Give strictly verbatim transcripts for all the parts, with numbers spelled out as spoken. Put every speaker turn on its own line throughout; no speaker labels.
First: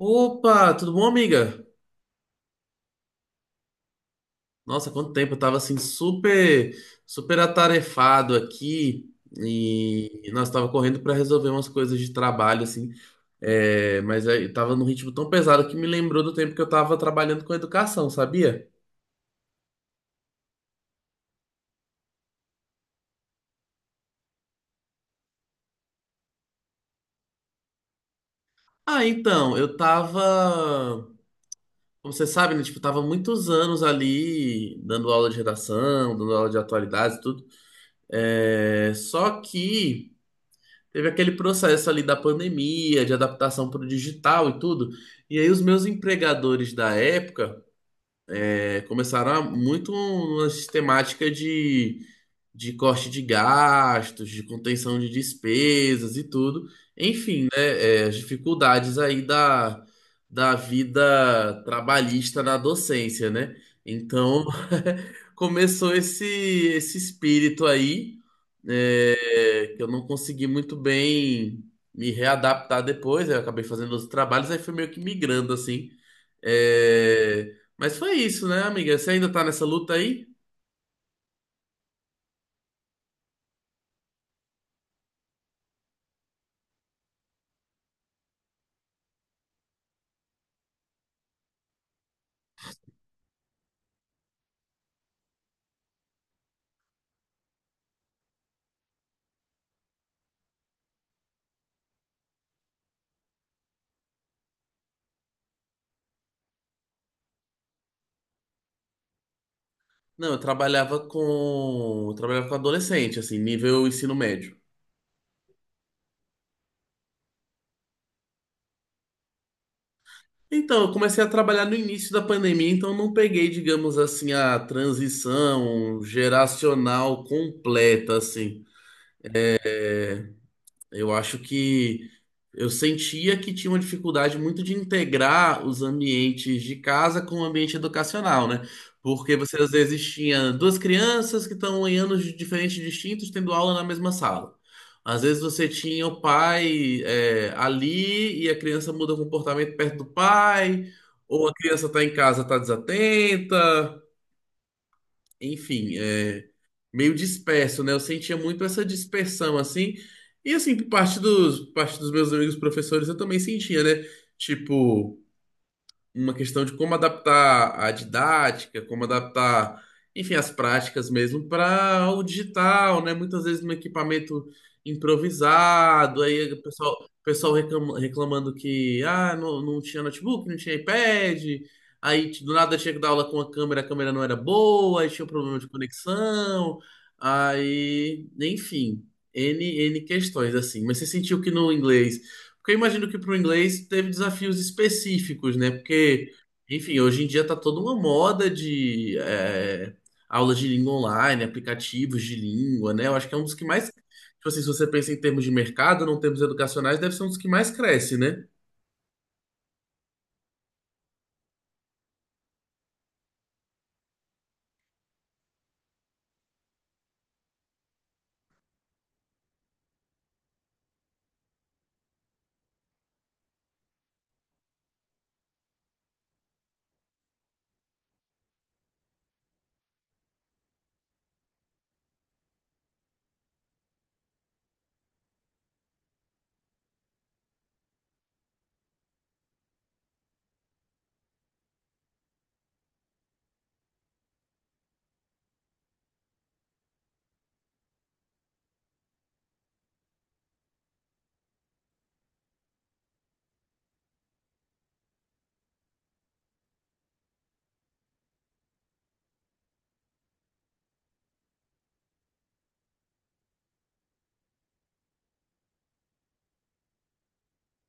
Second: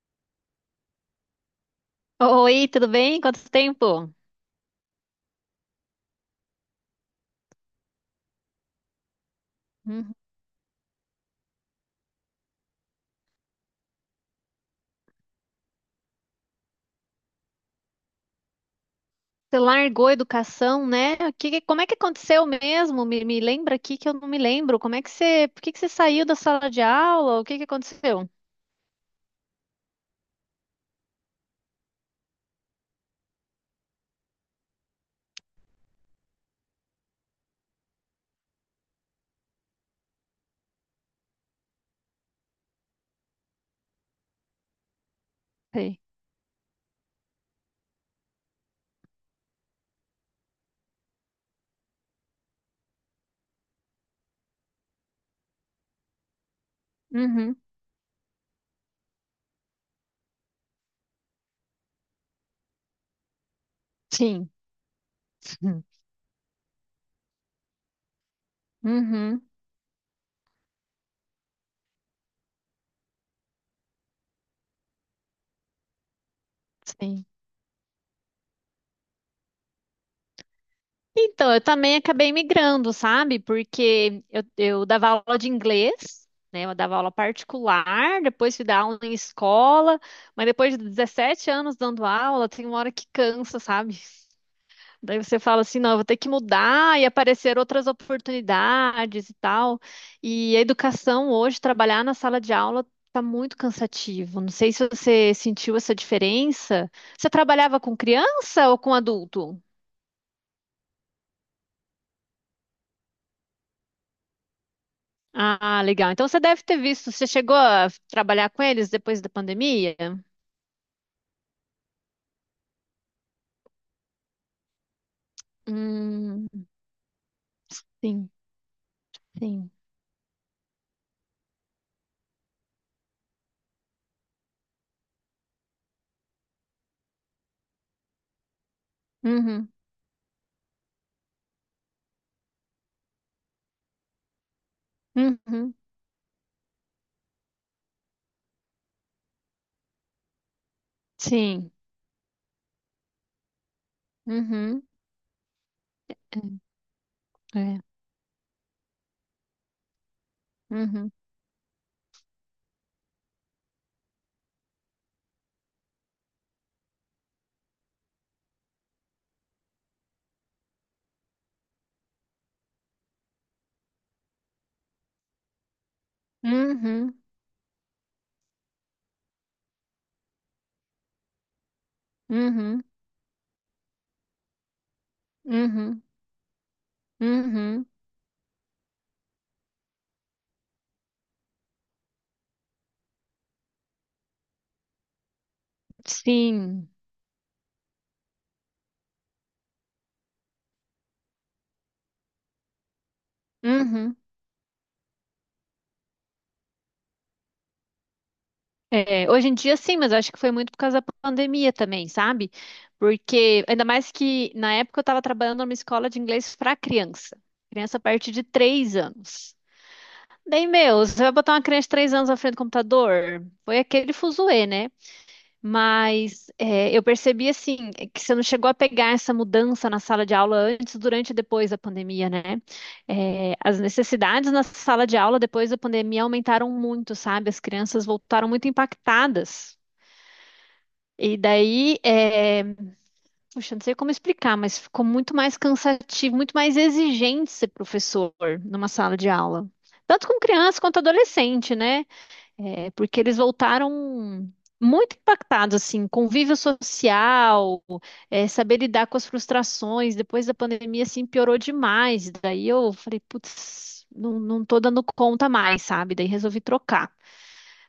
Opa, tudo bom, amiga?
Oi, tudo bem? Quanto tempo?
Nossa, quanto tempo, eu tava assim super, super atarefado aqui
Uhum.
e nós tava correndo pra resolver umas coisas de trabalho assim, é, mas aí eu tava num ritmo tão pesado que me lembrou do tempo que eu tava trabalhando com educação, sabia?
Você largou a educação, né? O Que, como é que aconteceu mesmo? Me, me lembra aqui que eu não me lembro. Como é que você, por que que você saiu da sala de aula? O que que aconteceu?
Ah, então, eu tava, como você sabe, né, tipo, eu tava muitos anos ali dando aula de redação, dando aula de atualidades e tudo. É, só que teve aquele processo ali da pandemia, de adaptação para o digital e tudo. E aí os meus
Sei.
empregadores da época eh, começaram a- muito uma sistemática de, de corte de gastos, de contenção de despesas e tudo. Enfim, né,
Uhum.
eh, as dificuldades aí da, da vida trabalhista na docência, né? Então
Sim.
começou esse, esse espírito aí.
Uhum.
Eu não consegui muito bem me readaptar depois, aí eu acabei fazendo outros trabalhos, aí fui meio que migrando assim.
Sim.
É, mas foi isso, né, amiga? Você ainda tá nessa luta aí?
Então, eu também acabei migrando, sabe? Porque eu, eu dava aula de inglês, né? Eu dava aula particular, depois fui dar aula em escola, mas depois de dezessete anos dando aula, tem uma hora que cansa, sabe? Daí você fala assim, não, eu vou ter que mudar e aparecer outras oportunidades e tal. E a educação hoje, trabalhar na sala de aula, tá muito cansativo. Não sei se você sentiu essa diferença. Você trabalhava com criança ou com adulto?
Não, eu trabalhava com, eu trabalhava com adolescente, assim, nível ensino médio.
Ah, legal. Então você deve ter visto. Você chegou a trabalhar com eles depois da pandemia?
Então, eu comecei a trabalhar no início da pandemia, então eu não peguei, digamos assim, a transição
Hum,
geracional completa,
sim,
assim.
sim.
Eu acho que eu sentia que tinha uma dificuldade muito de integrar os ambientes de casa com o ambiente educacional, né? Porque você
Uhum,
às vezes tinha duas crianças que estão em anos de- diferentes distintos tendo aula na mesma sala. Às vezes você
uhum,
tinha o pai é, ali e a criança muda o comportamento perto do pai, ou a
sim.
criança está em casa, está desatenta,
Uhum,
enfim, é, meio
é, é.
disperso, né? Eu sentia muito essa dispersão, assim. E, assim, por
Uhum,
parte dos, por parte dos meus amigos professores, eu também sentia, né? Tipo, uma questão de como adaptar a didática, como adaptar, enfim, as práticas mesmo para o digital, né? Muitas vezes no equipamento improvisado, aí o pessoal,
uhum,
o pessoal reclama- reclamando que ah, não, não tinha notebook, não tinha iPad, aí do nada
uhum,
tinha que dar aula com a câmera, a câmera não era boa, aí tinha um problema de
uhum.
conexão,
Uhum,
aí, enfim, N, N questões assim. Mas você sentiu que no inglês, porque eu imagino que para o inglês teve desafios específicos, né? Porque,
sim.
enfim, hoje em dia tá toda uma moda de é, aulas de língua online, aplicativos de língua, né? Eu acho que é um dos que mais, tipo
Uhum.
assim, se você pensa em termos de mercado, não termos educacionais, deve ser um dos que mais cresce, né?
É, hoje em dia sim, mas eu acho que foi muito por causa da pandemia também, sabe? Porque, ainda mais que na época eu estava trabalhando numa escola de inglês para criança. Criança a partir de três anos. Daí, meu, você vai botar uma criança de três anos na frente do computador? Foi aquele fuzuê, né? Mas é, eu percebi assim é que você não chegou a pegar essa mudança na sala de aula antes, durante e depois da pandemia, né? É, as necessidades na sala de aula depois da pandemia aumentaram muito, sabe? As crianças voltaram muito impactadas. E daí, é, puxa, não sei como explicar, mas ficou muito mais cansativo, muito mais exigente ser professor numa sala de aula. Tanto com criança quanto adolescente, né? É, porque eles voltaram muito impactados, assim, convívio social, é, saber lidar com as frustrações, depois da pandemia, assim, piorou demais. Daí eu falei, putz, não, não tô dando conta mais, sabe? Daí resolvi trocar.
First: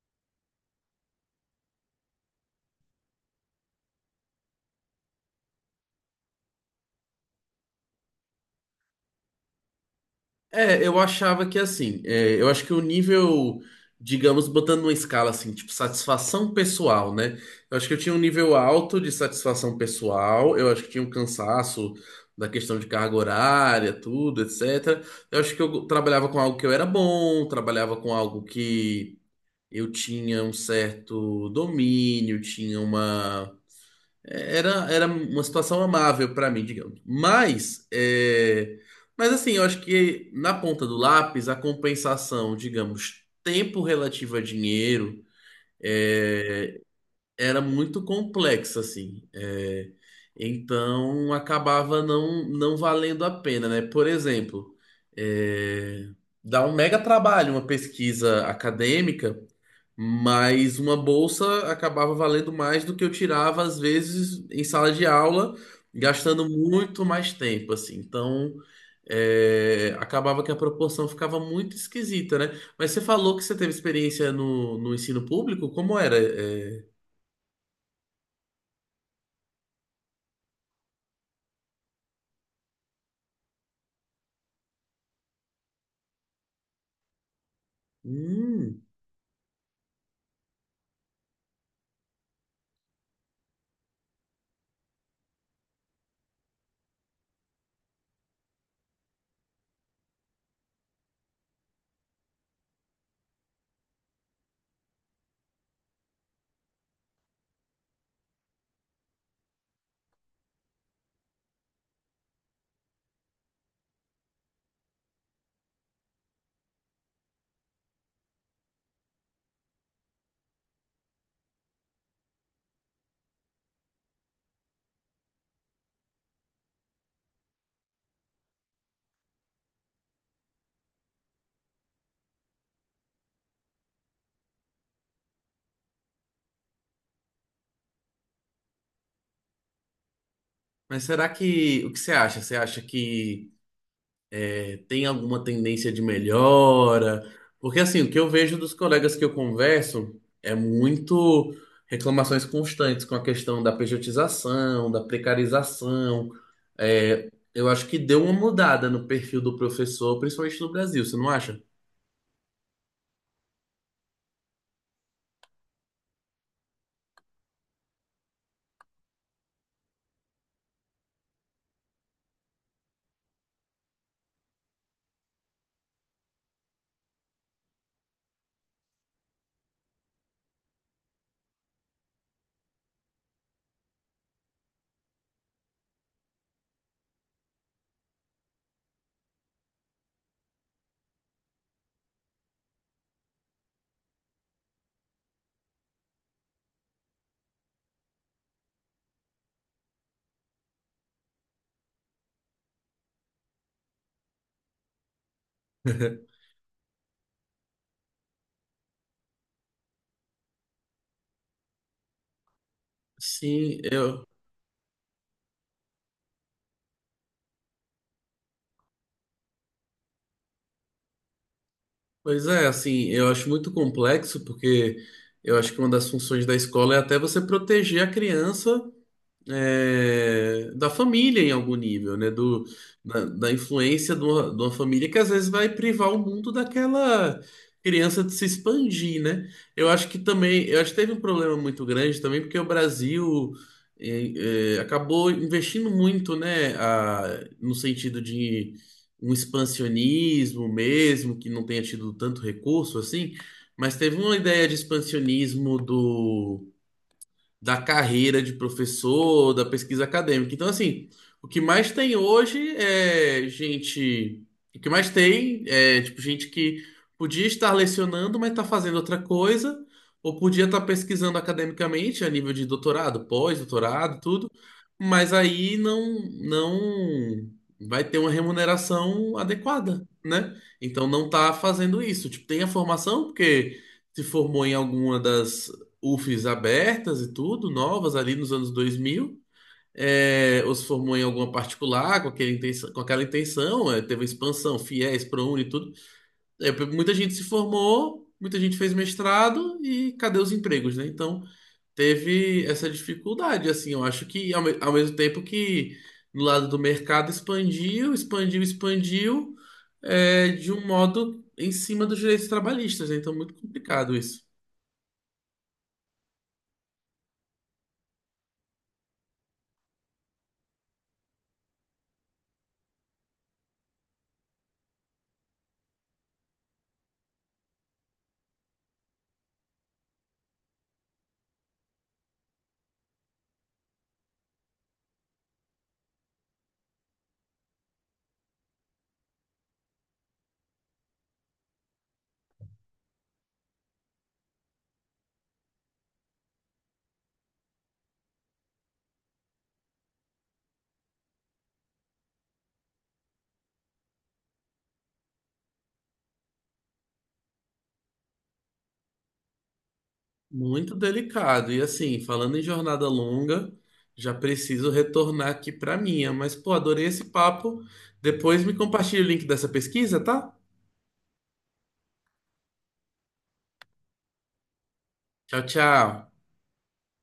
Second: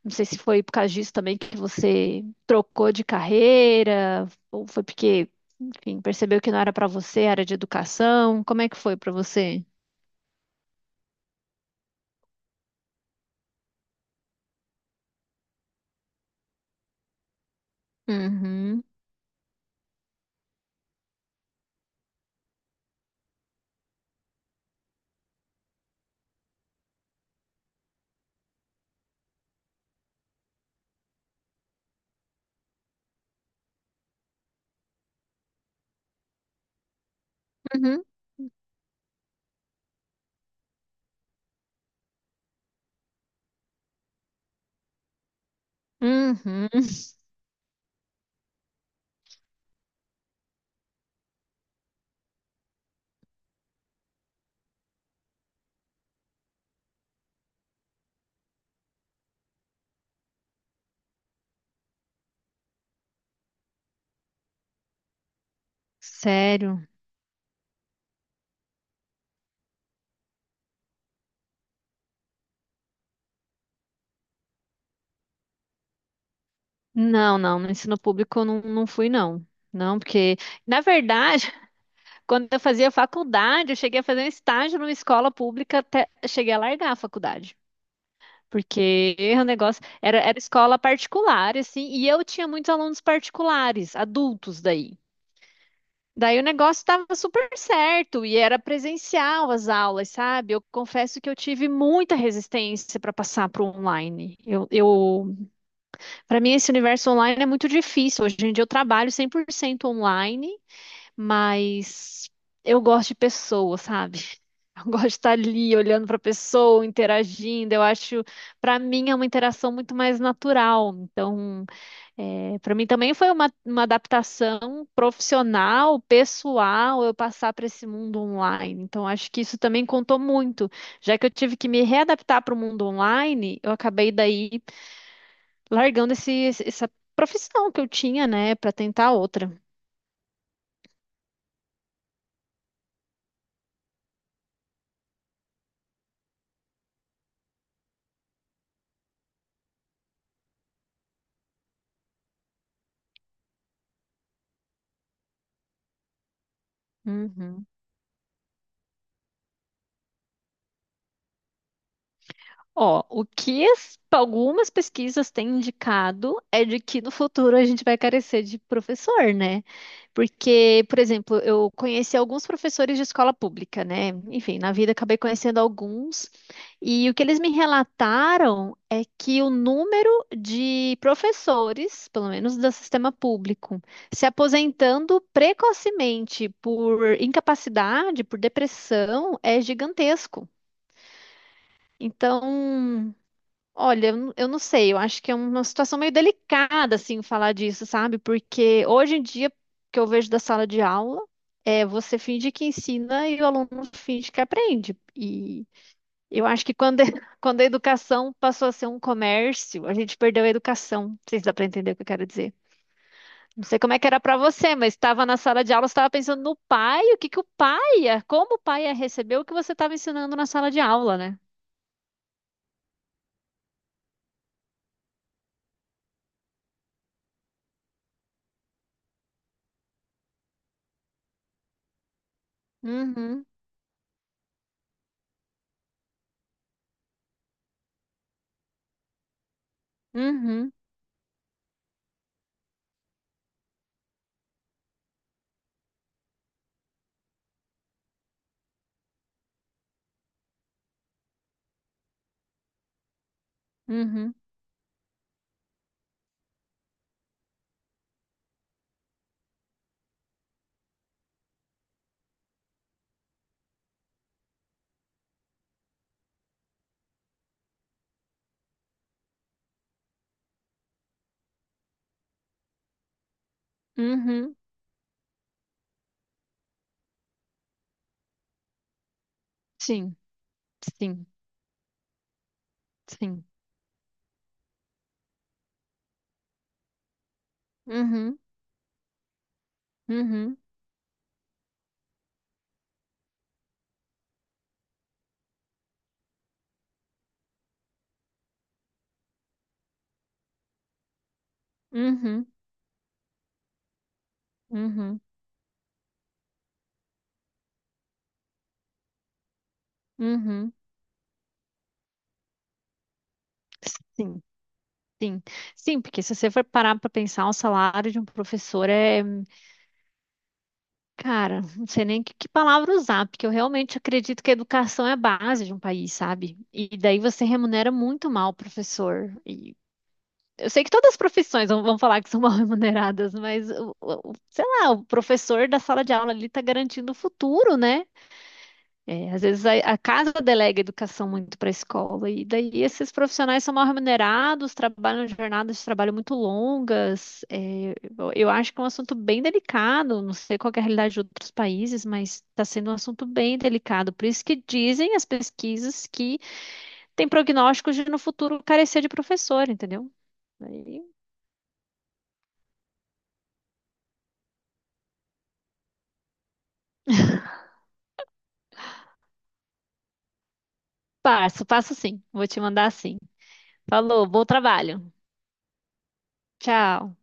Não sei se foi por causa disso também que você trocou de carreira, ou foi porque, enfim, percebeu que não era para você, era de educação. Como é que foi para você?
É, eu achava que assim, é, eu acho que o nível, digamos, botando numa escala assim, tipo satisfação pessoal, né? Eu acho que eu tinha um nível
Uhum,
alto de satisfação pessoal, eu acho que tinha um cansaço da questão de carga horária, tudo, etcétera. Eu acho que eu trabalhava com algo que eu era bom, trabalhava com algo que eu tinha um certo domínio, tinha uma era, era uma situação amável pra mim, digamos. Mas,
uhum,
é, mas assim, eu acho que na ponta do lápis, a compensação, digamos, tempo relativo a dinheiro,
uhum.
era muito complexa, assim. É, então, acabava não, não valendo a pena, né? Por exemplo, é, dá um mega trabalho uma pesquisa acadêmica. Mas uma bolsa acabava valendo mais do que eu tirava, às vezes, em sala de aula, gastando
Sério.
muito mais tempo, assim. Então, é, acabava que a proporção ficava muito esquisita, né? Mas você falou que você teve experiência no, no ensino público? Como era? É,
Não, não, no ensino público eu não, não fui, não. Não, porque, na verdade, quando eu fazia faculdade, eu cheguei a fazer um estágio numa escola pública até cheguei a largar a faculdade.
hum,
Porque o negócio era, era, escola particular, assim, e eu tinha muitos alunos particulares, adultos daí. Daí o negócio estava super certo e era presencial as aulas, sabe? Eu confesso que eu tive muita resistência para passar para o online. Eu, eu Para mim, esse universo online é muito difícil. Hoje em dia eu trabalho cem por cento online, mas eu gosto de pessoas, sabe? Eu gosto de estar ali olhando para a pessoa, interagindo. Eu acho, para mim, é uma interação muito mais natural. Então, para mim também foi uma, uma adaptação profissional, pessoal, eu passar para esse mundo online. Então, acho que isso também contou muito. Já que eu tive que me readaptar para o mundo online, eu acabei daí largando esse, esse- essa profissão que eu tinha, né, para tentar outra.
mas será que... O que você acha? Você acha que tem alguma tendência de melhora? Porque assim, o que eu vejo dos colegas que eu converso é muito reclamações constantes com a questão da pejotização, da precarização. É,
Uhum.
eu acho que deu uma mudada no perfil do professor, principalmente no Brasil, você não acha?
Ó, o que as- algumas pesquisas têm indicado é de que no futuro a gente vai carecer de professor, né? Porque, por exemplo, eu conheci alguns professores de escola pública, né? Enfim, na vida acabei conhecendo alguns, e o que eles me relataram é que o número de professores, pelo menos do sistema público, se aposentando precocemente por incapacidade, por depressão, é gigantesco. Então, olha, eu n- eu não sei, eu acho que é uma situação meio delicada, assim, falar disso, sabe? Porque hoje em dia, o que eu vejo da sala de aula é você finge que ensina e o aluno finge que aprende. E eu acho que quando, quando a educação passou a ser um comércio, a gente perdeu a educação. Não sei se dá para entender o que eu quero dizer. Não sei
Sim,
como é que era
eu.
para você, mas estava na sala de aula, você estava pensando no pai, o que que o pai ia, como o pai ia receber o que você estava ensinando na sala de aula, né?
Pois é, assim, eu acho muito complexo, porque eu acho que uma das funções da escola é até você proteger a criança é, da família em algum nível, né? Do, da,
Uhum,
da influência de uma, de uma família que às vezes vai privar o mundo daquela criança de se expandir, né? Eu acho que também,
uhum,
eu acho que teve um problema muito grande também, porque o Brasil é, é, acabou investindo muito, né? A- no sentido de um expansionismo mesmo, que não tenha tido tanto recurso assim, mas teve
uhum,
uma ideia de expansionismo do da carreira de professor, da pesquisa acadêmica. Então, assim, o que mais tem hoje é gente. O que mais tem é, tipo, gente que podia estar lecionando, mas está fazendo outra coisa, ou podia estar pesquisando academicamente a nível de doutorado, pós-doutorado, tudo,
uhum.
mas aí não, não vai ter uma remuneração adequada,
Sim,
né? Então não
sim,
está fazendo isso. Tipo, tem a formação,
sim.
porque se formou em alguma das UFES abertas e tudo, novas ali
Uhum,
nos anos dois mil.
uhum,
É, ou se formou em alguma particular com, aquele intenção- com aquela intenção, é, teve a expansão, FIES, ProUni e tudo. É, muita gente se formou, muita gente fez mestrado e cadê os empregos, né? Então
uhum,
teve essa dificuldade, assim, eu acho que ao, me- ao mesmo
uhum,
tempo que no lado do mercado expandiu, expandiu, expandiu, é, de
uhum.
um modo em cima dos direitos trabalhistas, né? Então muito complicado isso.
Sim, sim. Sim, porque se você for parar para pensar, o salário de um professor é. Cara, não sei nem que, que palavra usar, porque eu realmente acredito que a educação é a base de um país, sabe? E daí você remunera muito mal o professor. E eu sei que todas as profissões vão, vão, falar que são mal remuneradas, mas, o- o- o- sei lá, o professor da sala de aula ali está garantindo o futuro, né? É, às vezes a, a casa delega educação muito para a escola, e daí esses profissionais são mal remunerados, trabalham jornadas de trabalho muito longas. É, eu eu acho que é um assunto bem delicado, não sei qual que é a realidade de outros países, mas está sendo um assunto bem delicado. Por isso que dizem as pesquisas que tem prognósticos de no futuro carecer de professor, entendeu?
Muito
Aí,
delicado. E assim, falando em jornada longa, já preciso retornar aqui para minha. Mas, pô, adorei esse papo. Depois me compartilha o link dessa pesquisa, tá?
passo, passo sim, vou te mandar sim. Falou, bom trabalho.
Tchau, tchau.
Tchau.